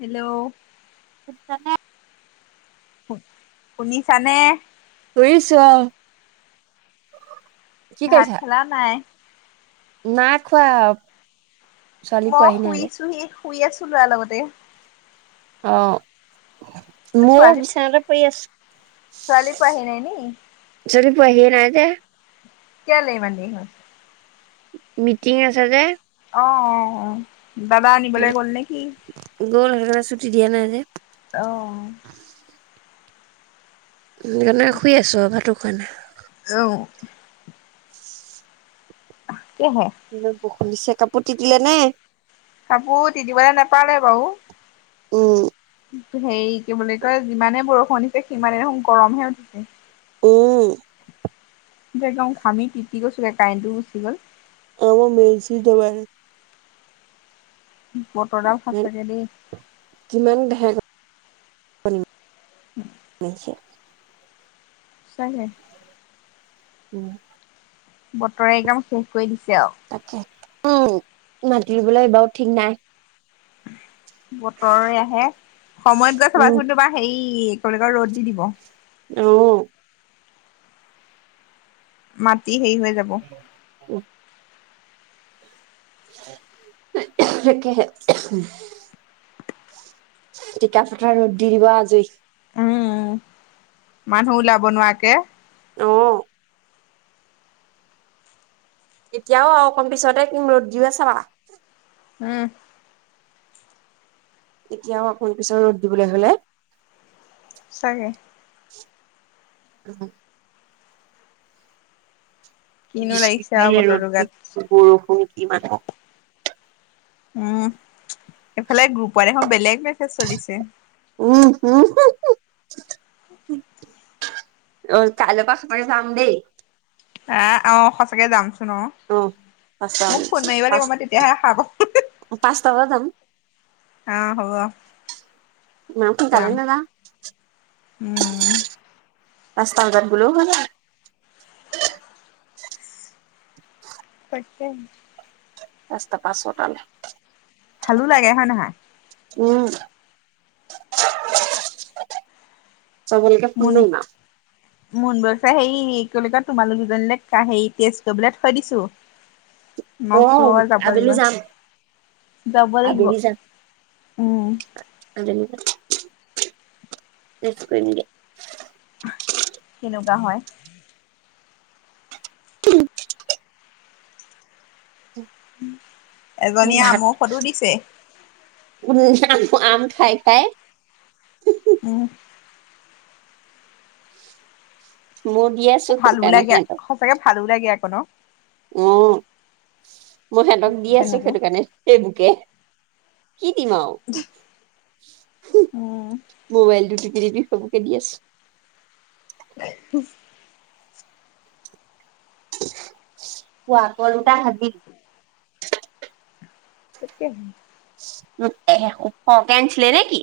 Hello [unintelligible] শুন শুনিছানে? তৰিছো আও। ভাত খালা নাই? নাই খোৱা। ছোৱালী মই পোৱাহি নাই যে শুইছোহি। শুই আছিলোঁ ইয়াৰ লগতে। অ মইয়ো বিচনাতে পৰি আছোঁ। ছোৱালি পোৱাহি নাই নিকি? ৰয় দে। কেইলে ইমান দেৰি হ'ল? মিটিং আছে যে। অ, অ, অ। দাদা আনিবলে গ'ল নে কি? গল [unintelligible] ছুটি দিয়া নাই যে। অহ, সেইকাৰণে শুই আছো ভাতো কইনা। অ', [inaudible] কিয় হয়। বিছে কাপোৰ টিটিলে নে? কাপোৰ তিটিবলে নেপালে বাৰু। উম তো হেৰি কি বুলি কয় যিমানে বৰষুণ সিমানহে দেখোন গৰমহে উঠিছে। উম, একদম ঘামি তিতি গৈছো গে কাৰেণ্টটো গুচি গ'ল। আমাৰ মেন চুইচ ডবাই থৈছে। বতৰডাল নাই, সঁচাকে দেই। কিমান [unintelligible] [unintelligible] [unintelligible] চোৱা নাই। কোৱা। বতৰে একদম সো কই দিছে আও। তাকে উম, মাতিবলৈ এইবাৰো ঠিক নাই। বতৰৰে আহে সময়ত গৈ উম চাবাচোন তোমাৰ হেৰি [unintelligible] ৰ'দ দি দিব। অহ, মাত। ই হেৰি হৈ যাব। [unintelligible] টিকা ফটা ৰদ দি দিব আজি। উম মানুহ ওলাব নোৱাকে। অহ, এতিয়াও অকণ পিছতে কিম ৰদ দিৱে চাবা। উহ, এতিয়াও অকণ পিছত ৰ'দ দিবলৈ হলে। সঁচাকে। উম, কিনো বৃষ্টি লাগিছে আৰু খায়ে বতৰটো ৰ'দ গাত। দি বৰষুম কি মানে? উম, এইফালে গ্ৰুপত এখন বেলেগ মেছেজ চলিছে। হা হা। অই কালেপৰা সচাকে যাম দেই আহ আহ সঁচাকে যাম অ অ পাঁচটা মোক ফোন মাৰিব লাগিব পাঁচ মই তেতিয়াহে সাৰপাম পাঁচটা বজাত যাম অ হব ইমান সোনকালে যাম নাযাওঁ উম। পাঁচটা বজাত গলেও হয় যায় তাকে পাঁচটা পৰা ছয়টা লৈ ভালো লাগে হয় নহয় উম চবলকে ফোন মাৰিম আও মুনবৌয়ে সেই কি বুলি কয় তোমালোক দুজনী তেজ কৰিব থৈ দিছো অ মই কৈছো যাব লাগিব। আবেলি যাম যাব লাগিব আবেলি যাম উম আবেলি তেচ কৰিম গে কেনেকুৱা হয় উম [inaudible] মোৰ ভাত উন্ [unintelligible] আম খাই খাই উম মোড ভালো লাগে সঁচাকে ভালো লাগে আকো নো উম মই সিহঁতক দি আছো তেনেকে সেইটো কাৰণে সেই বুকে কি দিম আও উম। মোবাইলটো যি টি সেইবোৰকে দি আছো [inaudible] কোৱা কলটা ভাবি তাকে হকে আনিছিলে নি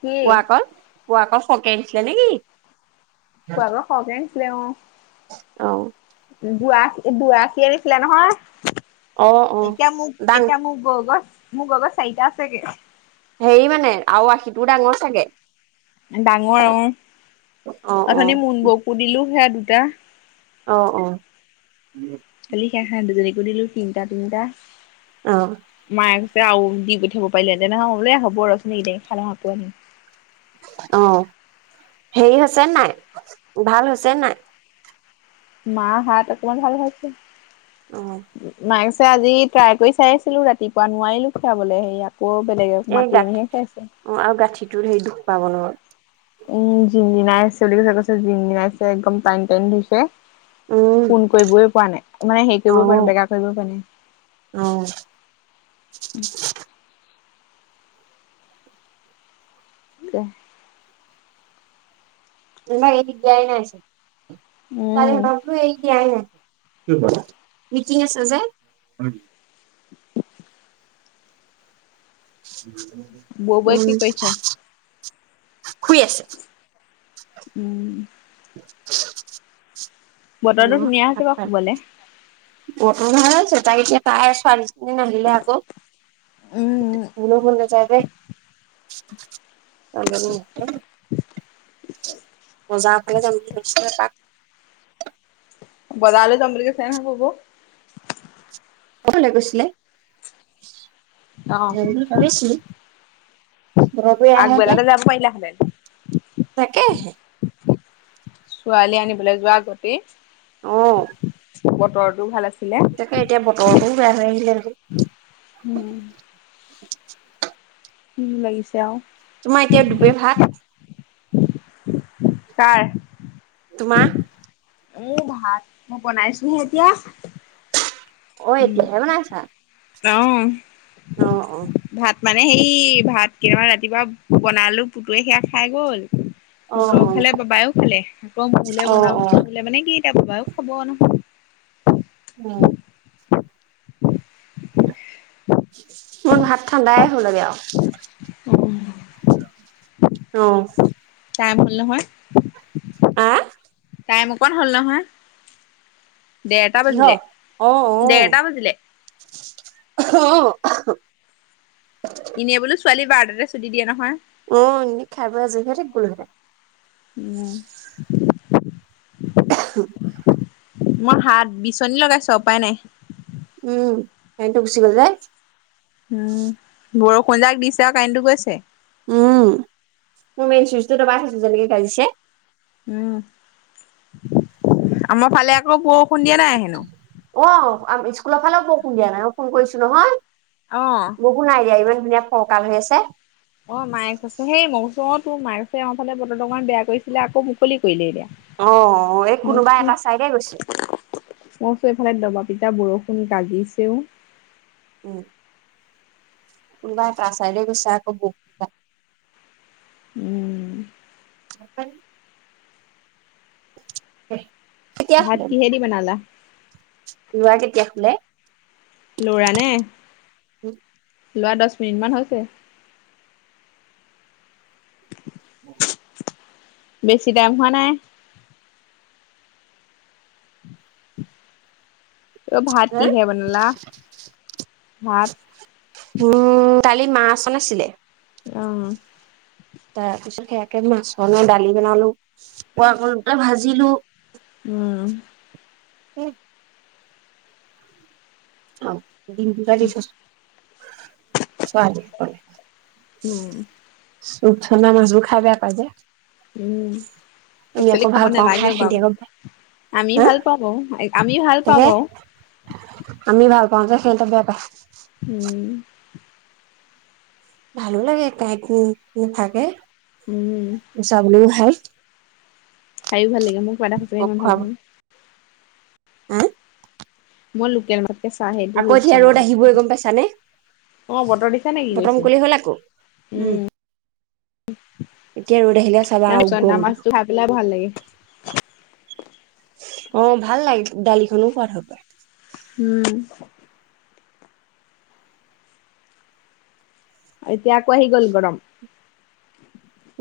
কি কোৱা কল পোৱা কল স ছিল নেকি অওঁ গোৱা দু আশী আনিছিলে নহয় অ', অ'। এতিয়া মোক ডাঙ এতিয়া মোক গগছ মোৰ লগৰ চাৰিটা আছেগে হেৰি মানে আৰু আশিটোও ডাঙৰ চাগে ডাঙৰ অ অ', অ'। অথনি মুন বৌকো দিলো সেয়া দু টা অ অ খালি সে হাঁ দুজনীকো দিলো তিনটা তিনটা অ', মায়ে আৱ দি পঠিয়াব পাৰিলো হেঁতেন আৱ বোলে হ'ব ৰচোন এইকেইটাকে খাই লওঁ আকৌ আহিম অ হেৰি হৈছে নাই ভাল হৈছে নাই মা হাত অকণমান ভাল হৈছে অহ মাক্সে আজি ট্ৰাই কৰি চাইছিলো ৰাতিপুৱা নোৱাৰিলো খিয়াবলে সেই ইয়াত এই গাঠ অ আৰু গাঁঠিটোৰ সেই দুখ পাব নহয় উম জিন জিনাইছে বুলি কৈছে কৈছে জিন জিনাইছে একদম টানি টানি ধৰিছে উম, ফোন কৰিবই পৰা নাই মানে হেৰি কৰিবই পৰা নাই অ'। বেকা কৰিবই পৰা নাই অ', দে ইমানকে দিগদাই নাই উম তাৰে সেতকতো সেই দিয়াই নাই মিটিং আছ যে উ [unintelligible] ব বোৱাই কি কৰিছে শুই আছে উম [unintelligible] বতৰটো উম ধুনীয়া হৈছে বাৰু শুবলে বতৰ ভাল আছে তাক এতিয়া তাই চো ন নাহিলে আকৌ উম শুবলো মন নাযায় বজা ফালে যাম বুলি ভাবিছোঁ এপাক বজালো যাম বুলি কৈছে নহয় সৰু বৌ অকলে গৈছিলে। অ' যাম বুলি ভাবিছিলো দুপৰীয়া লাহে কে আগবেলাতে যাব পাৰিলাহেঁতেন। তাকে হে। ছোৱালী আনি। যোৱা আগতেই। অ বতৰটোও ভাল আছে। তাকে এতিয়া বতৰতো বেয়া হৈ আহিলে নহয়। উম কি লাগিছে আৱ। তোমাৰ এতিয়া দুপৰীয়া ভাত। কাৰ তোমা উ ভাত মই বনাইছোহে এতিয়া। অ, এতিয়াহে বনাইছা? অ', অ, অ। ভাত মানে সেই ভাত কেইটা ৰাতিপুৱা বনালো। পুতুৱে সেয়া খাই গ'ল। অ পোতৰ খালে বা বায়েও খালে। আকৌ মোলে অ অ বনাওঁ অ মোলে মানে কি এবাৰো খবৰ নহল। উম মোৰ ভাত ঠাণ্ডাই [unintelligible] আৰু, অ। চাই ভুল নহয়। আ? টাইম অকন হ'ল নহয়। দেৰটা কিহ বাজিলে। অ অ দেৰটা বাজিলে। অ। এনে বোলো ছোৱালী বাৰ তাতে ছুটি দিয়ে নহয়। অ এনে খাই বৈ আজৰি হৈ থাকিব লাগে। উম [unintelligible] [unintelligible] মই হাত বিচনী লগাইছো আৰু উপায় নাই। উম, ভাইটো গুচি গল যে। উম বৰষুণ যাক দিছে আৰু কাৰেণ্টটো গৈছে। উম মোৰ মেইন চুইছ টো দবাই চাইছোঁ যেনেকে বাজিছে। উম, আমাৰ ফালে আকৌ বৰষুণ দিয়া নাই হেনো। অ স্কুলৰ ফালেও বৰষুণ দিয়া নাই। মই ফোন কৰিছো নহয়। অ'। বহু নাই দিয়া ইভন এতিয়া ফৰকাল হৈ আছে। অ ', মায়ে কৈছে সেই, মই কৈছোঁ অ তোৰ [unintelligible] ফালে বতৰটো ইমান বেয়া কৰিছিলে, আকৌ মুকলি কৰিলে এতিয়া। অ', এই মই কোনোবা কৈছো এটা চাইডে গৈছে। মই কৈছোঁ, এইফালে দবা- পিটা বৰষুণ গাজিছেও। উম', কোনবা এটা চাইড হৈ গৈছে আকৌ [unintelligible] উম [unintelligible] [unintelligible] কেতিয়া ভাত খুলিব? কিহেদি বনালা লৰা, - কেতিয়া শুলে? লৰা নে? লোৱা দছ- মিনিট মান হৈছে। [inaudible] উম, [inaudible] বেছি দাম হোৱা নাই। অ ভাত কিহে বনালা? ভাত, - উম কালি মাছ অনা আছিলে। অহ ', তাৰ পিছতে একে মাছ বনালো দালি বনালো। [unintelligible] দুটা ভাজিলো উম ', কি অহ, ' দিম দুটা দি থৈছো। চুৱা দুখ পালো। উম, ৰূপচন্দা মাছবোৰ খাই বেয়া পাই যে, - উম', একচলি খাব ভাল পাওঁ খাই নালাগেও সিহঁতি বাৰু আকৌ আমি হা ভাল পাওঁ বাৰু আমি ভাল পাওঁ তাকে বাৰু আমি ভাল। যে হেঁতে বেয়া পায়। উম ভালো লাগে কাইট নাথাকে। উম গুচাবলৈ ভাল। খাইো ভাল লাগে। খোৱাব [unintelligible] [unintelligible] মোৰ লোকেল মা, - কেঁচা সেইটো আকৌ ৰূপ এতিয়া -চন্দা ৰ'দ মাছ আহিবই গম পাইছানে ।অ ', বতৰ দেখিছা নি, কি বতম কৰিছে মুকলি হ'ল আকৌ উম উম্ এতিয়া ৰ'দ আহিলে চাবা ৰূপ আৰু -চন্দা গৰম উঠিব মাছটো ভাজিলে ভাল লাগে। অ ', ভাল লাগে ডালি খনো সোৱাদ হয় বাৰু। উম, ' এতিয়া আকৌ আহি গ'ল, গৰম।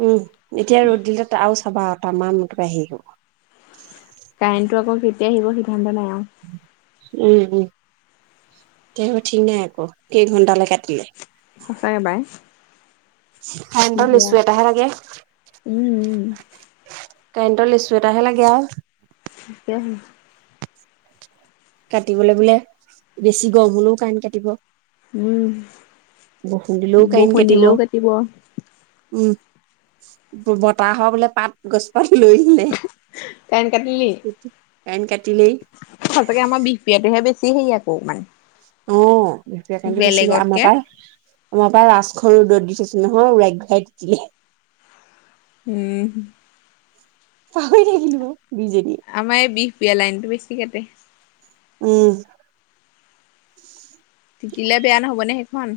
উম এতিয়া ৰ'দ দিলে আও চাবা টামান মুঠতে আহিব । কাৰেণ্ট টো আকৌ কেতিয়া আহিব সিদ্ধান্ত নহল অল উম উম কেতিয়া আহিব ঠিক নাই আকৌ কেইঘন্টালে কাটিলে । সঁচাকে বাই । ইছু এটাহে আগে উম । উম কাৰেণ্টৰ লিছো এটাহে লাগে আৰু তাকে কাটিবলৈ বোলে বেছি গৰম হলেও কাৰেণ্ট কাটিব উম বৰষুণ দিলেও কাইন বৰষুণ কাটিব দিলেও উম । বতাহৰ বোলে পাত গছপাত । লৈ আহিলে কাৰেণ্ট কাটিলি কাইন কাটিলেই তাকে আমাৰ বিয়াতটোহে বেছি সে আকৌ মানে অ এতিয়া কাৰানটো গৈছে আমা বেলেগতকে পাই আমাৰ পৰাায় ৰাজখৰনো দৈত । দি থৈছিল নহয় উৰাই ঘুৰাই তিতিলে । উম। পাহই থাকিলো বাঅ । আমাৰ এই বি য়া লাইনটো বেছি কাটে। উম । তিতিলে বেয়া নহব নে সেই । বন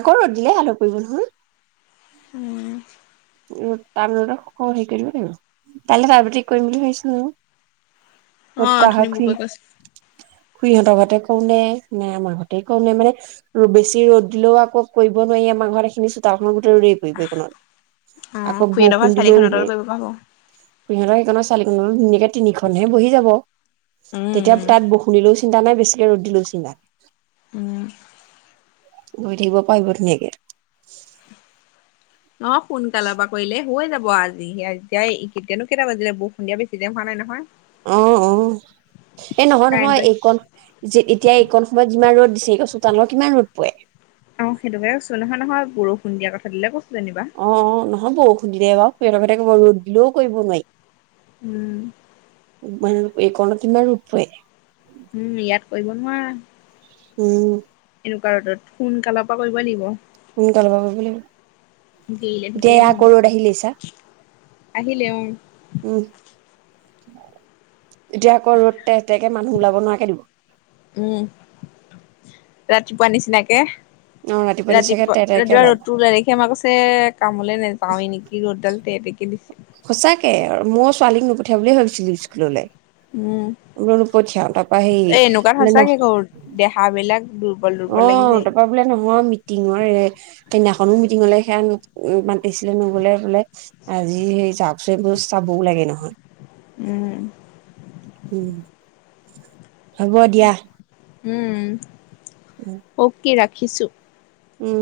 আকৌ ৰ'দ দিলে ভাল হৈ পৰিব নহয় উম। উ তাৰমানে ৰ'দত হেৰি কৰিব লাগিব কাইলে তাত বাতি কৰিম বুলি ভাবিছিলো মই । অ অথনি বৌকে কৈছিলে । খুড়াহঁতৰ ঘতে কওঁ নে নে আমাঘতে কওঁ নে মানে বেছি ৰ'দ দিলও আকৌ কৰিব নোৱাৰি আমাঘৰত এইখিনি চোতালখন অ [unintelligible] আকৌ খুৰীহঁতৰ বৰষুণ ঘৰ দিলেও চালিখনৰ তলত সেই কৰিব পৰা হ'ব সহঁতৰ সেই । এনেও ধুনীয়াকে । তিনিখনহে বহি যাব উম তেতিয়া তাত বৰষুণ দিলেও চিন্তা নাই বেছি । ৰ'দ দি লৈছিলে । উম । বহি থাকিব পাৰিব ধুনীয়াকে । অ সোনকালৰ পৰা কৰিলে হৈ যাব । আহিব আজি সেয়া এতিয়া এতিয়ানো কেইটা বাজিলে বৰষুণ দিয়া বেছি টাইম হোৱা নাই নহয় অ অ এই নহয় নহয় কাৰেণ্টটোৱে এইকণ যে এতিয়া এইকণ সময়ত যিমান ৰ'দ দিছে। পেহী ঘৰৰ চোতালত কিমান ৰ'দ পয়ে অ সেইটোকে কৈছো নহয় নহয় বৰষুণ দিয়া কথাটোলে কৈ অ অ নহ'বও ৰ'দ দিলে তই পেহী হেতৰ ঘৰতে কৰিব পাৰিবি মই ৰ'দ দিলেও কৰিব নোৱাৰিম উম এই কণত কিমান নো ৰ'দ পৰে। উম ইয়াত কৰিব নোৱাৰা উম চোকা ৰ'দত সোনকাল পা কৰিব লাগিব। সোনকালে [unintelligible] দেৰিলে থাকিলে এইয়া নহ'ব আকৌ ৰ'দ আহিলেইছা আহিলে অ এতিয়া আকৌ ৰ'দ টাই টাই কে মানুহ ওলাব নোৱাৰাকে দিব উম ৰাতিপুৱা নিচিনাকে অ নিচাকে ৰাতিপুৱা তে তেকে ৰাতিপুৱা ওলাব ৰ'দটো ওলাই দেখি আমা কৈছে কামলে নাযাওৱেই নেকি ৰ'দডাল [unintelligible] সঁচাকে আৰু মোৰ ছোৱালীক নপঠিয়াও বুলিয়ে ভাবিছিলো স্কুললে উম সেই এ এনেকুৱাত বোলে ন সচাকে ক দেহা বিলাক অ তাৰপা বোলে নমৰ মিটিঙৰ ৰেক টেঙা। আমি মিটিং হলে সেয়া হেনো ইমান পেচিডেন নগলে বোলে আজি সেই চাওক চোনবোৰ চাবও লাগে নহয় উম উম হ'ব দিয়া উম অকে ৰাখি খিছো উম